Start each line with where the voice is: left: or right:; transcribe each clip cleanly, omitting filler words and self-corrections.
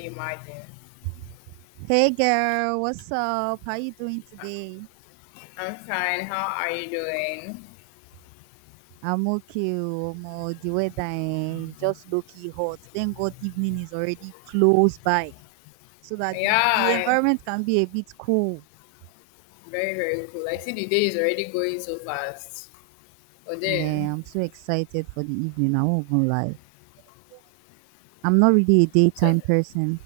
left: Hey, Martin.
right: Hey girl, what's up? How you doing today?
left: I'm fine. How are you doing?
right: I'm okay. Oh, Omo, the weather eh, is just low-key hot. Thank God evening is already close by so that the,
left: Yeah,
right: the
left: I,
right: environment can be a bit cool.
left: very, very cool. I see the day is already going so fast. But then,
right: Yeah, I'm so excited for the evening. I won't even lie. I'm not really a
left: so,
right: daytime person.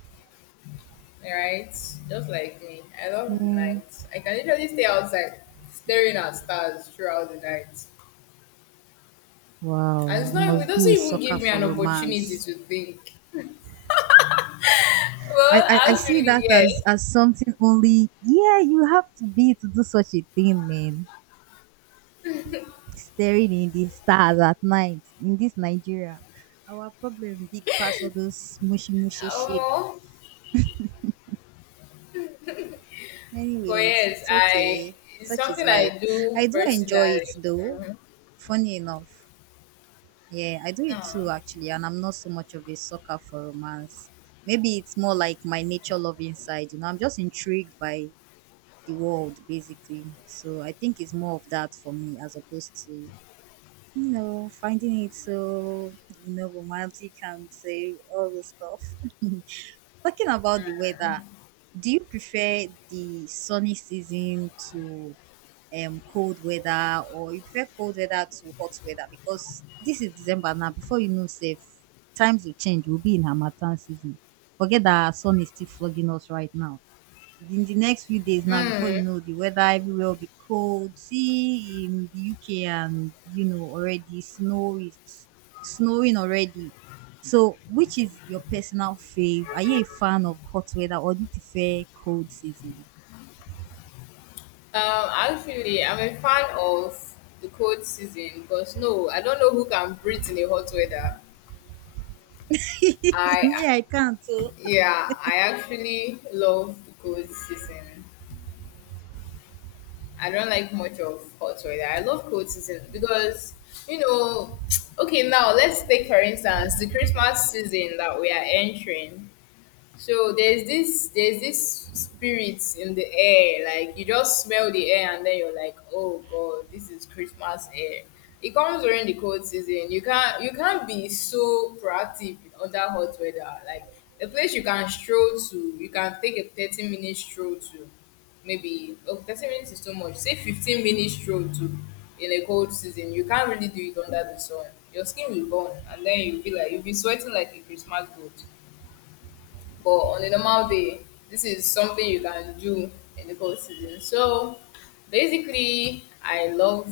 left: right? Just like me, I love the night.
right: Yeah.
left: I can literally stay outside staring at stars throughout the night.
right: Wow,
left: And it's
right: you
left: not, it
right: must
left: doesn't
right: be a
left: even give
right: sucker
left: me an
right: for
left: opportunity
right: romance.
left: to think.
right: I,
left: Well,
right: I, I see
left: actually,
right: that
left: yes.
right: as something only yeah you have to be to do such a thing man staring in the stars at night in this Nigeria. Our problem big past all those mushy mushy shit.
left: Um, but
right: Anyways,
left: yes,
right: it's
left: I,
right: okay.
left: it's
right: Such is
left: something
right: life.
left: I do
right: I do enjoy it
left: personally.
right: though.
left: Mm-hmm.
right: Funny enough. Yeah, I do it too actually, and I'm not so much of a sucker for romance. Maybe it's more like my nature love inside, you know. I'm just intrigued by the world basically. So I think it's more of that for me as opposed to finding it so, romantic and say all the stuff. Talking about the weather, do you prefer the sunny season to cold weather, or you prefer cold weather to hot weather? Because this is December now, before you know safe, times will change. We'll be in Hamatan season. Forget that sun is still flogging us right now. In the next few days, now
left: Mm.
right: before you
left: Hmm.
right: know, the weather everywhere will be cold. See in the uk, and you know already snow is snowing already. So which is your personal fave? Are you a fan of hot weather, or do you prefer cold season?
left: Actually, I'm a fan of the cold season because no, I don't know who can breathe in the hot weather. I,
right: Me I can't, so
left: yeah, I actually love the cold season. I don't like much of hot weather. I love cold season because, you know, okay, now let's take for instance the Christmas season that we are entering. So there's this spirit in the air, like you just smell the air and then you're like, oh god, this is Christmas air. It comes during the cold season. You can't be so proactive under hot weather. Like a place you can stroll to, you can take a 30-minute stroll to maybe oh 30 minutes is too much. Say 15 minutes stroll to in a cold season. You can't really do it under the sun. Your skin will burn and then you'll be sweating like a Christmas goat. But on a normal day, this is something you can do in the cold season. So basically,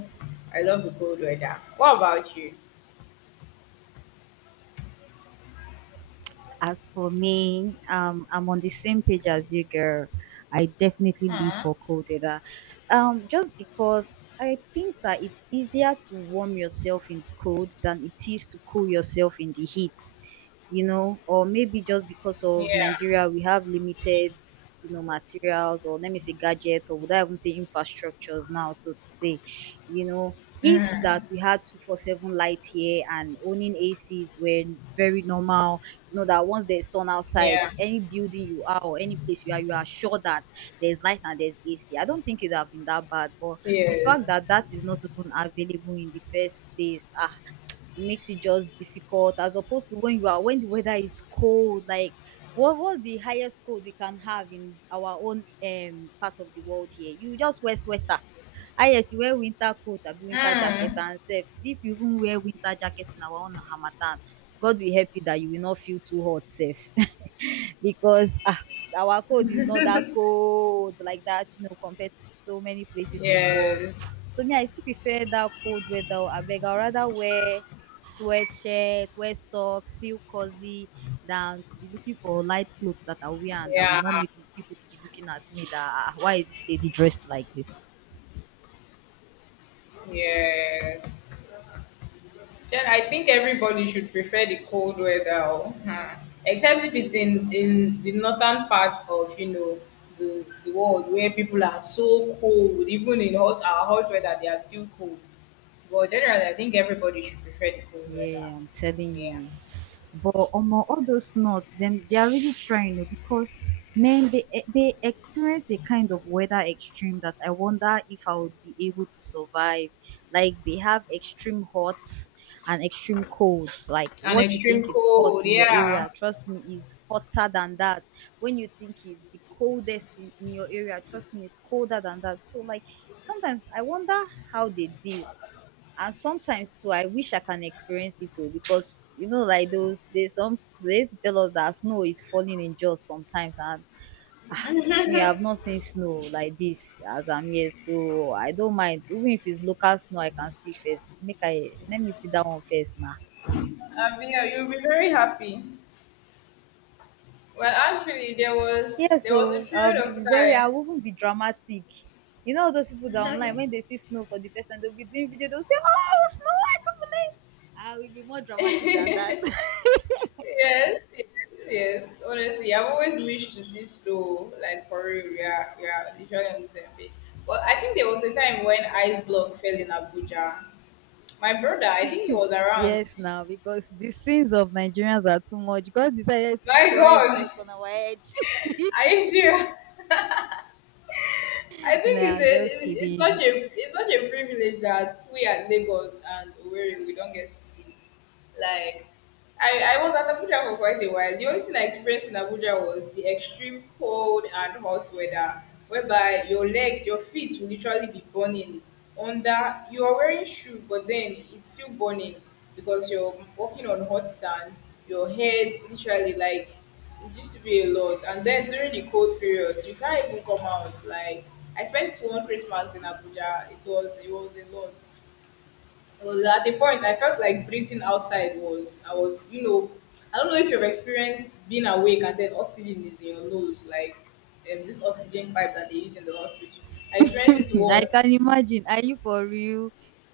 left: I love the cold weather. What about you?
right: as for me, I'm on the same page as you, girl. I definitely live for cold weather. Just because I think that it's easier to warm yourself in the cold than it is to cool yourself in the heat. You know, or maybe just because of
left: Yeah,
right: Nigeria, we have limited, you know, materials, or let me say gadgets, or would I even say infrastructures now, so to say, you know, if that we had 247 light here and owning ACs were very normal. You know that once there's sun outside,
left: yeah,
right: any building you are or any place you are sure that there's light and there's AC. I don't think it would have been that bad, but the fact
left: yes,
right: that that is not even available in the first place, ah, it makes it just difficult as opposed to when you are when the weather is cold, like. What was the highest cold we can have in our own part of the world here? You just wear sweater, ah yes, you wear winter coat abi winter jacket,
left: mm,
right: and sef if you even wear winter jacket in our own harmattan, God will help you that you will not feel too hot sef because ah our cold is not that cold like that, you know, compared to so many places in the world.
left: yes,
right: So me I still prefer that cold weather oh, abeg I rather wear sweatshirt, wear socks, feel cozy, than to be looking for light clothes that I wear and that will
left: yeah,
right: not make people to be looking at me that ah, why is this lady dressed like this?
left: yes. Then I think everybody should prefer the cold weather, oh, huh. Except if it's in the northern part of, you know, the world where people are so cold. Even in hot our hot weather, they are still cold. But generally, I think everybody should prefer the cold weather.
right: Yeah, I'm telling
left: Yeah,
right: you. But among all those nuts, them they are really trying oh, because man, they experience a kind of weather extreme that I wonder if I would be able to survive. Like they have extreme hot and extreme colds. Like
left: an
right: what you
left: extreme
right: think is hot
left: cold.
right: in your
left: Yeah,
right: area, trust me, is hotter than that. When you think is the coldest in your area, trust me, it's colder than that. So like sometimes I wonder how they deal, and sometimes too I wish I can experience it too, because you know like those there's some, they used to tell us that snow is falling in jaws sometimes, and me I've not seen snow like this as I'm here, so I don't mind even if it's local snow, I can see first, make I let me see that one first now.
left: yeah, you'll be very happy. Well, actually,
right: Yeah,
left: there was a
right: so I'll
left: period
right: be
left: of
right: very, I
left: time.
right: won't be dramatic. You know those people that online when they see snow for the first time they'll be doing video, they'll say oh snow, I will be more dramatic than that.
left: Yes, yes, yes. Honestly, I've always wished to see snow. Like for real, we are literally on the same page. But I think there was a time when ice block fell in Abuja. My brother, I think he was around.
right: Yes, now because the sins of Nigerians are too much, God decided to
left: My
right: try his
left: God,
right: luck on our head.
left: are you serious? I think
right: No,
left: it's
right: I'm just
left: a
right: kidding.
left: it's such a privilege that we at Lagos and Owerri we don't get to see. Like I was at Abuja for quite a while. The only thing I experienced in Abuja was the extreme cold and hot weather, whereby your legs, your feet will literally be burning. Under you are wearing shoe, but then it's still burning because you're walking on hot sand. Your head literally like it used to be a lot. And then during the cold periods, you can't even come out. Like I spent one Christmas in Abuja. It was a lot. Was at the point I felt like breathing outside was, I was, you know, I don't know if you've experienced being awake and then oxygen is in your nose like this oxygen pipe that they use in the hospital. I experienced it
right: I
left: once.
right: can imagine. Are you for real?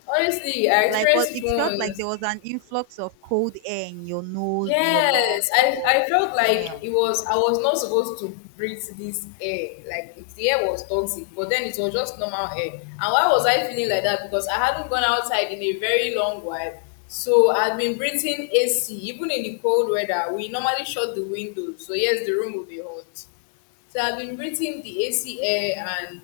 left: Honestly, I
right: Like what?
left: experienced it
right: It felt like
left: once.
right: there was an influx of cold air in your nose, in your
left: Yes,
right: lungs, or what?
left: I felt like
right: Damn.
left: it was I was not supposed to breathe this air. Like if the air was toxic, but then it was just normal air. And why was I feeling like that? Because I hadn't gone outside in a very long while. So I'd been breathing AC. Even in the cold weather, we normally shut the windows. So yes, the room will be hot. So I've been breathing the AC air,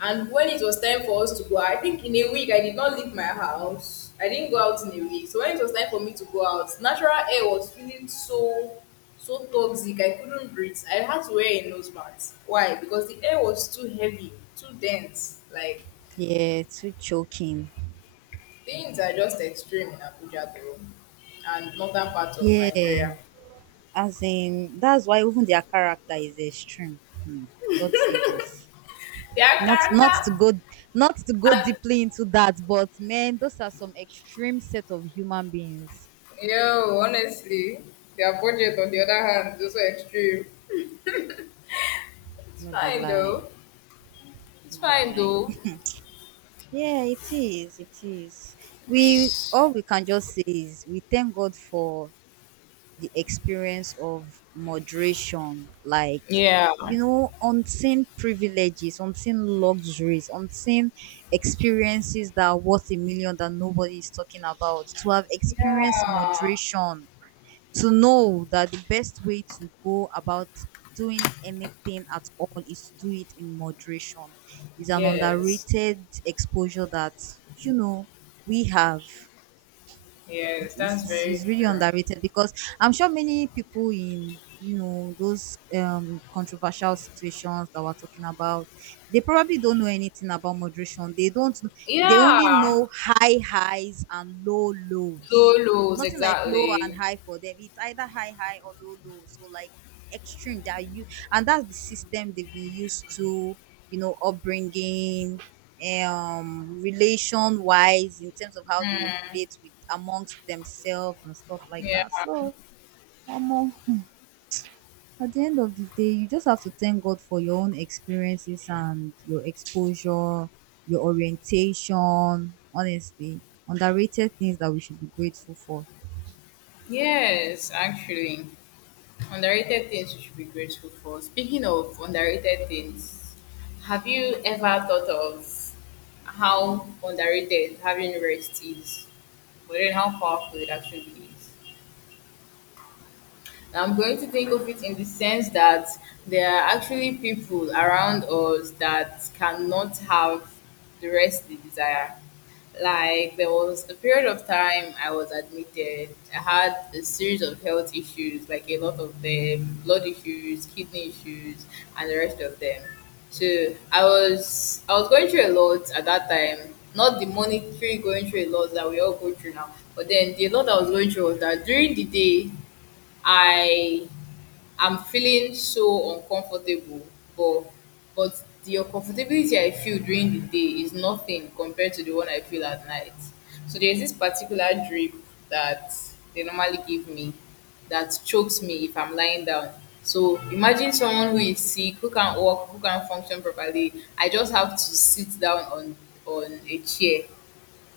left: and when it was time for us to go, I think in a week I did not leave my house. I didn't go out in a week. So when it was time for me to go out, natural air was feeling so toxic. I couldn't breathe. I had to wear a nose mask. Why? Because the air was too heavy, too dense. Like
right: Yeah, too choking.
left: things are just extreme in Abuja though. And northern part of
right: Yeah,
left: Nigeria.
right: as in that's why even their character is extreme. Hmm. God save us.
left: Their
right: not not to
left: character
right: go not to go
left: and
right: deeply into that, but man those are some extreme set of human beings.
left: yo, honestly, their budget on the other hand is also extreme. It's
right: No be
left: fine though.
right: lying,
left: It's
right: no be
left: fine
right: lying.
left: though.
right: Yeah it is, it is. We all we can just say is we thank god for the experience of moderation, like,
left: Yeah.
right: you know, unseen privileges, unseen luxuries, unseen experiences that are worth a million that nobody is talking about, to have experienced
left: Yeah.
right: moderation, to know that the best way to go about doing anything at all is to do it in moderation, is an
left: Yes.
right: underrated exposure that, you know, we have.
left: Yes,
right: It's
left: that's
right: is
left: very
right: is really
left: true.
right: underrated because I'm sure many people in, you know, those controversial situations that we're talking about, they probably don't know anything about moderation, they don't kn- they only
left: Yeah.
right: know high highs and low
left: Low
right: lows.
left: lows,
right: Nothing like low and
left: exactly.
right: high for them, it's either high high or low low, so like extreme. They are you, and that's the system they've been used to, you know, upbringing, relation wise in terms of how they relate with amongst themselves and stuff like
left: Yeah.
right: that, so um, at the end of the day you just have to thank god for your own experiences and your exposure, your orientation, honestly, underrated things that we should be grateful for.
left: Yes, actually. Underrated things you should be grateful for. Speaking of underrated things, have you ever thought of how underrated having rest is? But then how powerful it actually is? I'm going to think of it in the sense that there are actually people around us that cannot have the rest they desire. Like there was a period of time I was admitted. I had a series of health issues, like a lot of them, blood issues, kidney issues, and the rest of them. So I was going through a lot at that time. Not the monetary going through a lot that we all go through now, but then the lot I was going through was that during the day I I'm feeling so uncomfortable, but but the uncomfortability I feel during the day is nothing compared to the one I feel at night. So there's this particular drip that they normally give me that chokes me if I'm lying down. So imagine someone who is sick, who can't walk, who can't function properly. I just have to sit down on a chair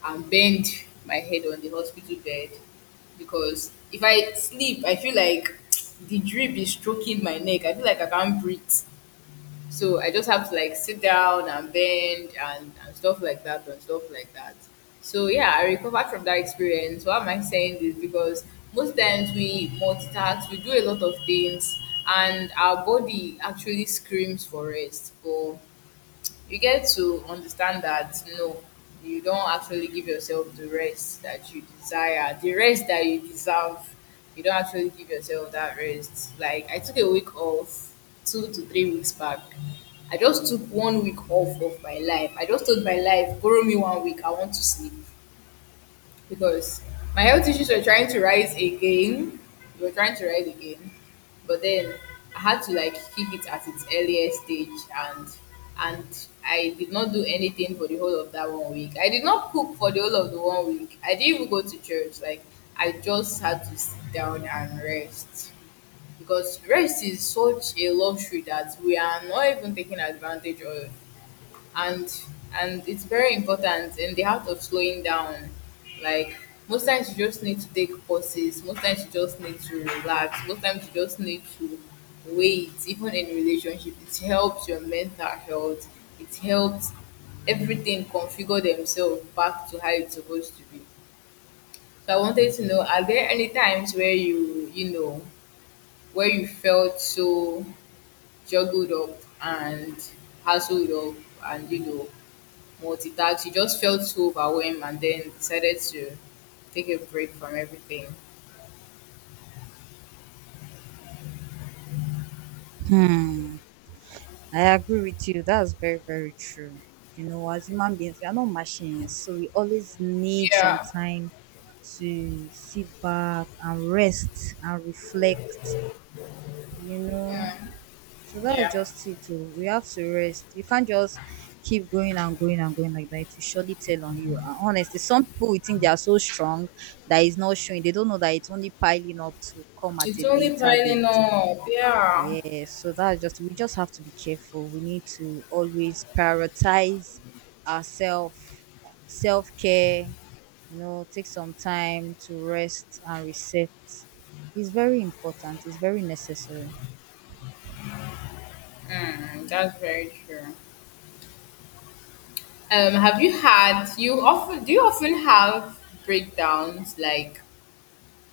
left: and bend my head on the hospital bed because if I sleep, I feel like the drip is stroking my neck. I feel like I can't breathe. So I just have to like sit down and bend and stuff like that and stuff like that. So yeah, I recovered from that experience. Why am I saying this? Because most times we multitask, we do a lot of things, and our body actually screams for rest. But you get to understand that no, you don't actually give yourself the rest that you desire, the rest that you deserve. You don't actually give yourself that rest. Like I took a week off 2 to 3 weeks back. I just took 1 week off of my life. I just told my life, borrow me 1 week. I want to sleep because my health issues were trying to rise again. They were trying to rise again, but then I had to like keep it at its earliest stage, and I did not do anything for the whole of that 1 week. I did not cook for the whole of the 1 week. I didn't even go to church. Like I just had to sit down and rest because rest is such a luxury that we are not even taking advantage of, and and it's very important in the art of slowing down. Like most times you just need to take pauses, most times you just need to relax, most times you just need to wait. Even in relationship it helps your mental health, it helps everything configure themselves back to how it's supposed to be. So I wanted to know, are there any times where you know, where you felt so juggled up and hassled up and, you know, multitask. She just felt so overwhelmed and then decided to take a break from everything.
right: Hmm, I agree with you. That's very, very true. You know, as human beings, we are not machines, so we always need some
left: Yeah.
right: time to sit back and rest and reflect, you know.
left: Mm,
right: So that's
left: yeah.
right: just it too. We have to rest. You can't just keep going and going and going like that. It will surely tell on you. And honestly, some people will think they are so strong that it's not showing. They don't know that it's only piling up to come at
left: It's
right: a
left: only
right: later
left: piling
right: date.
left: up. Yeah.
right: Yes, so that's just, we just have to be careful. We need to always prioritize ourselves, self-care, you know, take some time to rest and reset. It's very important. It's very necessary.
left: Mm, that's very true. Have you had you often, do you often have breakdowns like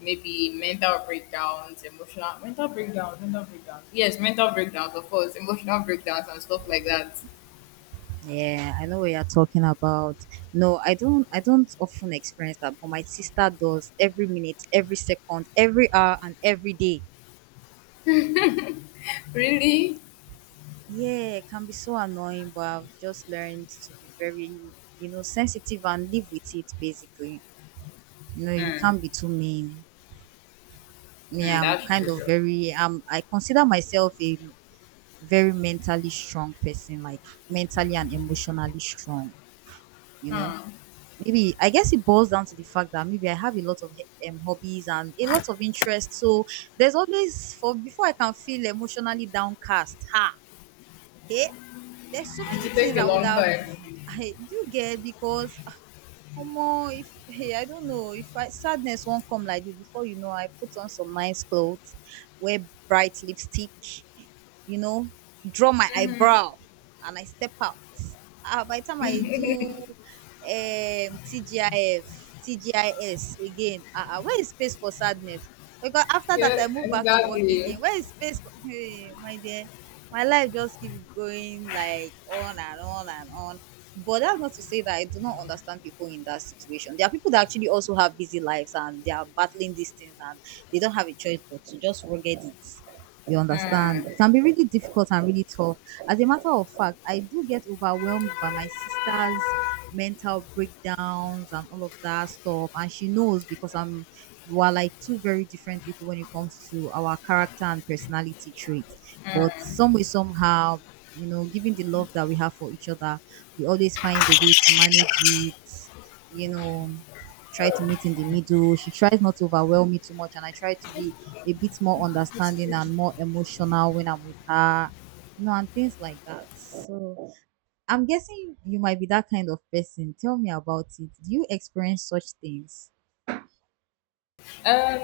left: maybe mental breakdowns, emotional Mental breakdowns, yes, mental breakdowns of course, emotional breakdowns and stuff like that.
right: Yeah, I know what you're talking about. No, I don't often experience that, but my sister does every minute, every second, every hour and every day.
left: Really?
right: Yeah, it can be so annoying, but I've just learned to be very, you know, sensitive and live with it basically. You know, you
left: Mm,
right: can't be too mean. Me,
left: mm,
right: I'm
left: that's
right: kind of
left: true.
right: very I consider myself a very mentally strong person, like mentally and emotionally strong, you know.
left: Hmm.
right: Maybe I guess it boils down to the fact that maybe I have a lot of hobbies and a lot of interests. So there's always for before I can feel emotionally downcast. Ha. Hey, there's so
left: It
right: many
left: will take
right: things
left: a
right: I would
left: long
right: have
left: time.
right: I do get because omo if hey I don't know if I sadness not come like this before, you know I put on some nice clothes, wear bright lipstick, you know, draw my
left: Mm-hmm.
right: eyebrow, and I step out. Ah, by the time I do TGIF, TGIS again, ah ah, where is space for sadness? Because after that
left: Yeah,
right: I move back to work
left: exactly.
right: again, where is space for hey my dear, my life just keep going like on and on and on. But that's not to say that I do not understand people in that situation. There are people that actually also have busy lives and they are battling these things and they don't have a choice but to just rugged it. You
left: Mm.
right: understand? It can be really difficult and really tough. As a matter of fact, I do get overwhelmed by my sister's mental breakdowns and all of that stuff. And she knows because I'm we're like two very different people when it comes to our character and personality traits. But some way, somehow, you know, given the love that we have for each other, we always find a way to manage it, you know, try to meet in the middle. She tries not to overwhelm me too much, and I try to be a bit more understanding and more emotional when I'm with her, you know, and things like that. So I'm guessing you might be that kind of person. Tell me about it. Do you experience such things?
left: Um,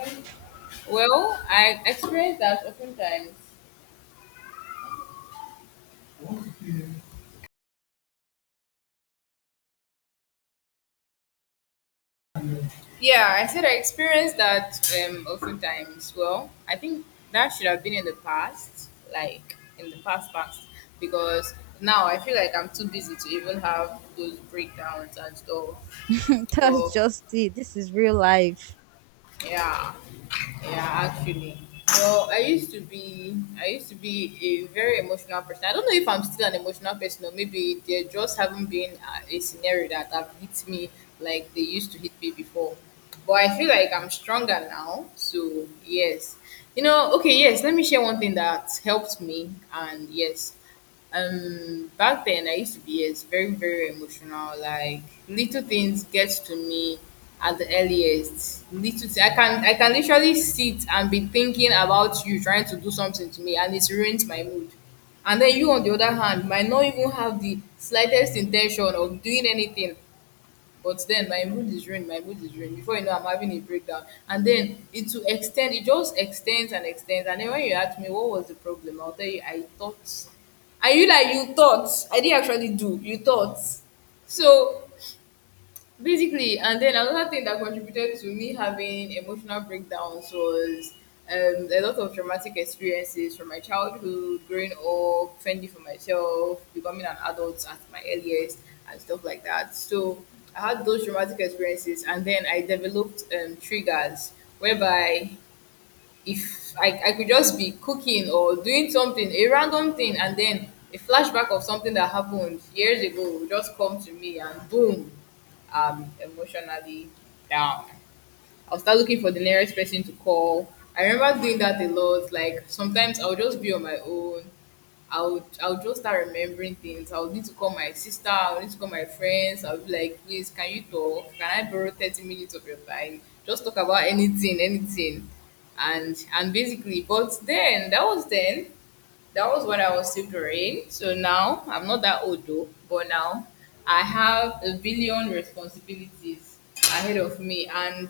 left: well, I experience that oftentimes. Yeah, I said I experienced that oftentimes. Well, I think that should have been in the past, like in the past past, because now I feel like I'm too busy to even have those breakdowns and stuff. But
right: That's just it. This is real life.
left: yeah, yeah, actually. Well, I used to be a very emotional person. I don't know if I'm still an emotional person or maybe there just haven't been a scenario that have hit me like they used to hit me before. But I feel like I'm stronger now. So yes. You know, okay, yes, let me share one thing that helped me and yes. Back then I used to be, yes, very very emotional. Like little things get to me at the earliest. I can literally sit and be thinking about you trying to do something to me, and it's ruined my mood. And then you on the other hand might not even have the slightest intention of doing anything, but then my mood is ruined. Before you know, I'm having a breakdown. And then it will extend, it just extends and extends. And then when you ask me, what was the problem? I'll tell you, I thought. Are you like, you thought? I didn't actually do. You thought. So basically and then another thing that contributed to me having emotional breakdowns was a lot of traumatic experiences from my childhood growing up fending for myself becoming an adult at my earliest and stuff like that. So I had those traumatic experiences and then I developed triggers whereby if I could just be cooking or doing something, a random thing, and then a flashback of something that happened years ago will just come to me and boom, I'm emotionally down. I'll start looking for the nearest person to call. I remember doing that a lot. Like sometimes I'll just be on my own. I'll just start remembering things. I'll need to call my sister. I'll need to call my friends. I'll be like, please, can you talk? Can I borrow 30 minutes of your time? Just talk about anything, anything, and basically. But then that was then, that was when I was still growing. So now I'm not that old though, but now I have a billion responsibilities ahead of me and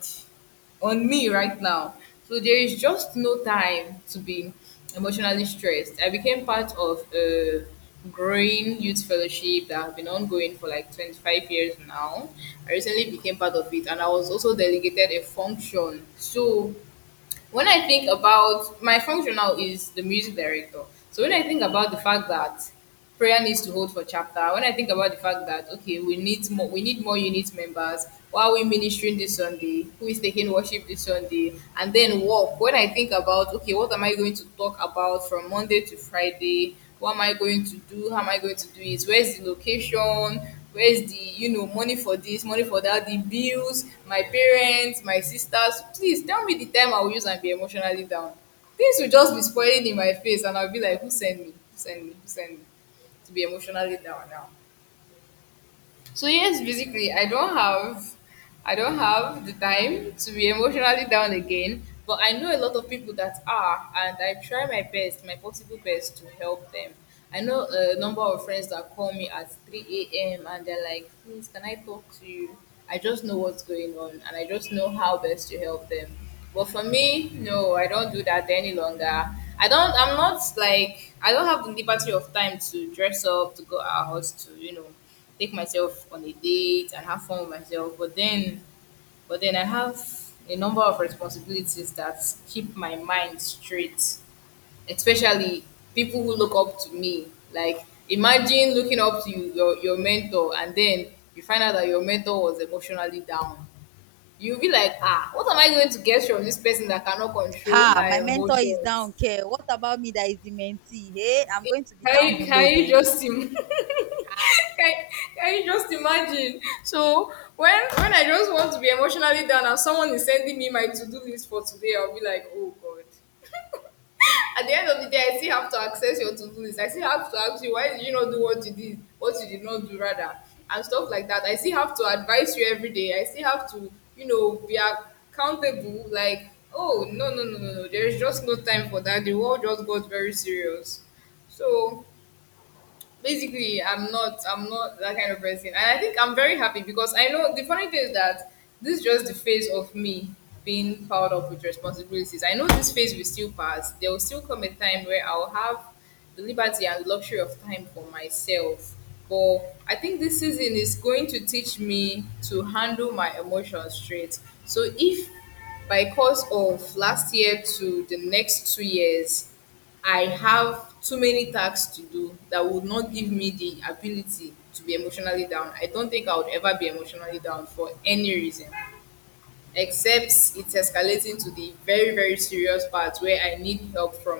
left: on me right now. So there is just no time to be emotionally stressed. I became part of a growing youth fellowship that has been ongoing for like 25 years now. I recently became part of it and I was also delegated a function. So when I think about my function, now is the music director. So when I think about the fact that prayer needs to hold for chapter, when I think about the fact that, okay, we need more unit members, why are we ministering this Sunday? Who is taking worship this Sunday? And then walk. When I think about, okay, what am I going to talk about from Monday to Friday? What am I going to do? How am I going to do it? Where's the location? Where's the, you know, money for this, money for that, the bills, my parents, my sisters, please tell me the time I will use and be emotionally down. Things will just be spoiling in my face and I'll be like, who sent me, who send me, who send me to be emotionally down now? So yes, basically, I don't have the time to be emotionally down again. But I know a lot of people that are, and I try my best, my possible best to help them. I know a number of friends that call me at 3 a.m. and they're like, "Please, can I talk to you?" I just know what's going on, and I just know how best to help them. But for me, no, I don't do that any longer. I don't. I'm not like, I don't have the liberty of time to dress up, to go out, to take myself on a date and have fun with myself. But then, I have a number of responsibilities that keep my mind straight, especially people who look up to me. Like, imagine looking up to your mentor and then you find out that your mentor was emotionally down. You'll be like, ah, what am I going to get from this person that cannot control
right: Ha, my
left: her
right: mentor is
left: emotions?
right: down, care. What about me that is the mentee? Hey, I'm going to be down below
left: Can you
right: then.
left: just im-
right: Ha.
left: can, can you just imagine? So when I just want to be emotionally down and someone is sending me my to do list for today, I'll be like, oh god. At the end of the day, I still have to access your to do list. I still have to ask you, why did you not do what you did not do rather, and stuff like that. I still have to advise you every day. I still have to, be accountable. Like, oh no no no no no, there is just no time for that. The world just got very serious. So basically, I'm not that kind of person and I think I'm very happy because I know, the funny thing is that this is just the phase of me being powered up with responsibilities. I know this phase will still pass. There will still come a time where I'll have the liberty and luxury of time for myself, but I think this season is going to teach me to handle my emotions straight. So if, by course of last year to the next 2 years, I have too many tasks to do that would not give me the ability to be emotionally down, I don't think I would ever be emotionally down for any reason, except it's escalating to the very very serious part where I need help from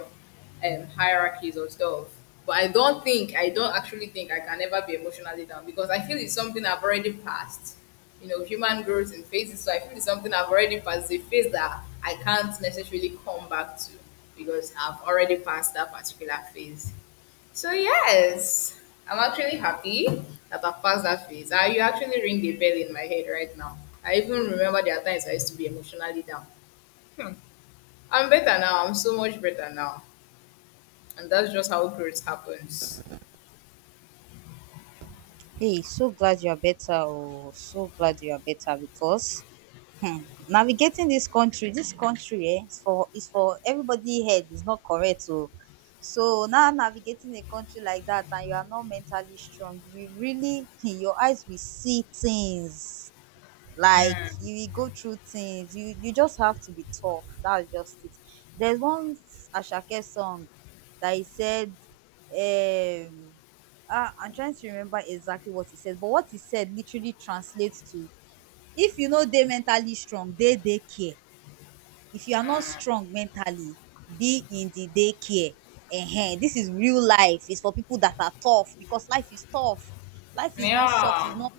left: hierarchies or stuff. But I don't think, I don't actually think I can ever be emotionally down because I feel it's something I've already passed. You know, human growth in phases, so I feel it's something I've already passed, the phase that I can't necessarily come back to because I've already passed that particular phase. So yes, I'm actually happy that I've passed that phase. You actually ring a bell in my head right now. I even remember there are times I used to be emotionally down. I'm better now. I'm so much better now, and that's just how growth happens.
right: Hey, so glad you are better. Oh, so glad you are better because hmm, navigating this country, eh, is for everybody head is not correct. So so now navigating a country like that and you are not mentally strong, you will really your eyes will see things like you will go through things you just have to be tough, that's just it. There's one ashake song that he said um ah, I'm trying to remember exactly what he said, but what he said literally translates to if you know they mentally strong they care. If you are not strong mentally, be in the daycare. Ehen, this is real life. It's for people that are tough because life is tough. Life is not soft. It's
left: Yeah,
right: not.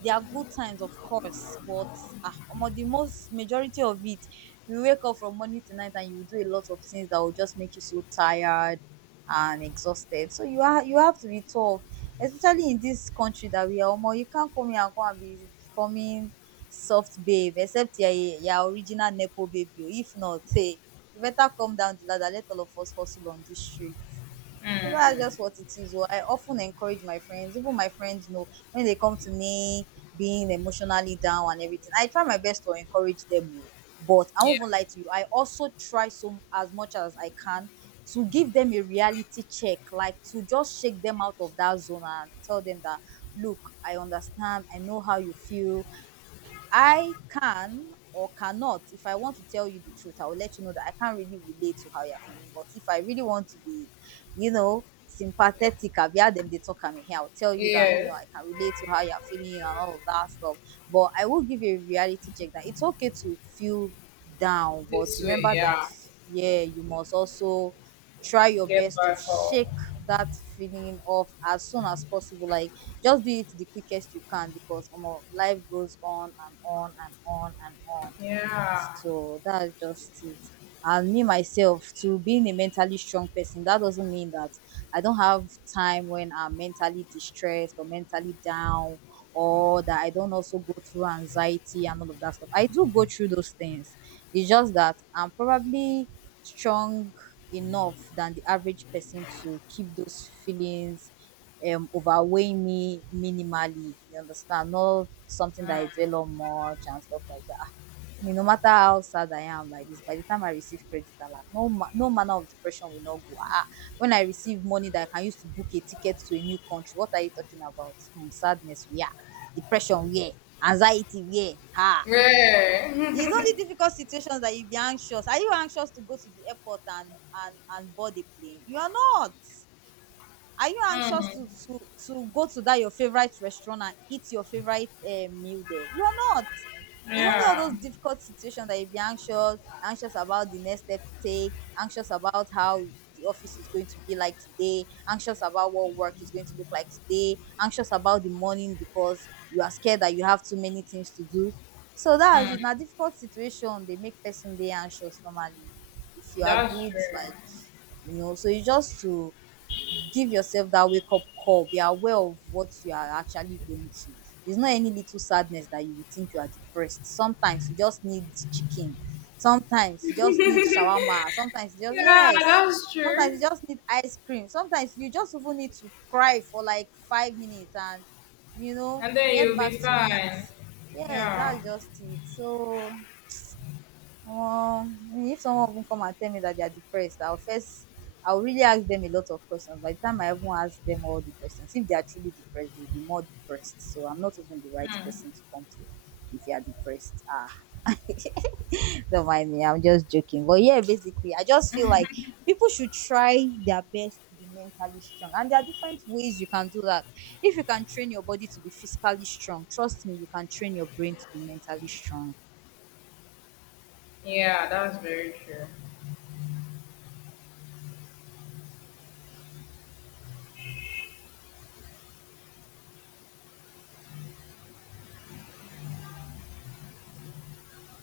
right: There are good times, of course, but ah, omo, the most majority of it, you wake up from morning to night and you do a lot of things that will just make you so tired and exhausted. So you have to be tough, especially in this country that we are. Omo, you can't come here and come and be forming soft babe, except you are original nepo baby oo. If not, hey, you better come down the ladder, let all of us hustle on this street. So that's just what it is oo. I often encourage my friends, even my friends know when they come to me being emotionally down and everything, I try my best to encourage them. Oh, but I
left: yeah,
right: won't even lie to you, I also try so as much as I can to give them a reality check, like to just shake them out of that zone and tell them that look, I understand, I know how you feel. I can or cannot, if I want to tell you the truth, I will let you know that I can't really relate to how you're feeling. But if I really want to be, you know, sympathetic, I've heard them, they talk at me here. I'll tell you that, you
left: yeah.
right: know, I can relate to how you're feeling and all of that stuff. But I will give you a reality check that it's okay to feel down. But
left: This way,
right: remember that,
left: yeah.
right: yeah, you must also try your
left: Get
right: best to
left: back home.
right: shake that feeling off as soon as possible. Like, just do it the quickest you can, because life goes on and on and on and on.
left: Yeah,
right: So that's just it. And me myself, to being a mentally strong person, that doesn't mean that I don't have time when I'm mentally distressed or mentally down, or that I don't also go through anxiety and all of that stuff. I do go through those things. It's just that I'm probably strong enough than the average person to keep those feelings overweighing me minimally. You understand? Not something that I dwell on much and stuff like that. Me, no matter how sad I am like this, by the time I receive credit alert, no no manner of depression will not go. Ah, when I receive money that I can use to book a ticket to a new country, what are you talking about? Hmm, sadness where? Depression where? Anxiety where? Ha, it's only
left: yeah.
right: difficult situations that you be anxious. Are you anxious to go to the airport and and board a plane? You are not. Are you anxious
left: Hmm.
right: to to go to that your favorite restaurant and eat your favorite meal there? You are not. It's only all
left: Yeah.
right: those difficult situations that you be anxious, anxious about the next step to take, anxious about how the office is going to be like today, anxious about what work is going to look like today, anxious about the morning because you are scared that you have too many things to do. So that's in a difficult situation, they make person dey anxious normally. If you are
left: That's
right: good, like you know, so you just to give yourself that wake up call. Be aware of what you are actually going through. It's not any little sadness that you would think you are depressed. Sometimes you just need chicken. Sometimes you just need
left: true.
right: shawarma. Sometimes you just
left: Yeah,
right: yes.
left: that's true.
right: Sometimes you just need ice cream. Sometimes you just even need to cry for like 5 minutes and you know
left: And then
right: get
left: you'll
right: back
left: be
right: to it.
left: fine.
right: Yes,
left: Yeah,
right: that's just it. So if someone even come and tell me that they are depressed, I'll first, I'll really ask them a lot of questions. By the time I even ask them all the questions, if they are truly depressed, they'll be more depressed. So I'm not even the right person to come to if you are depressed. Ah, don't mind me, I'm just joking. But yeah, basically, I just feel like people should try their best to be mentally strong. And there are different ways you can do that. If you can train your body to be physically strong, trust me, you can train your brain to be mentally strong.
left: yeah, that's very true.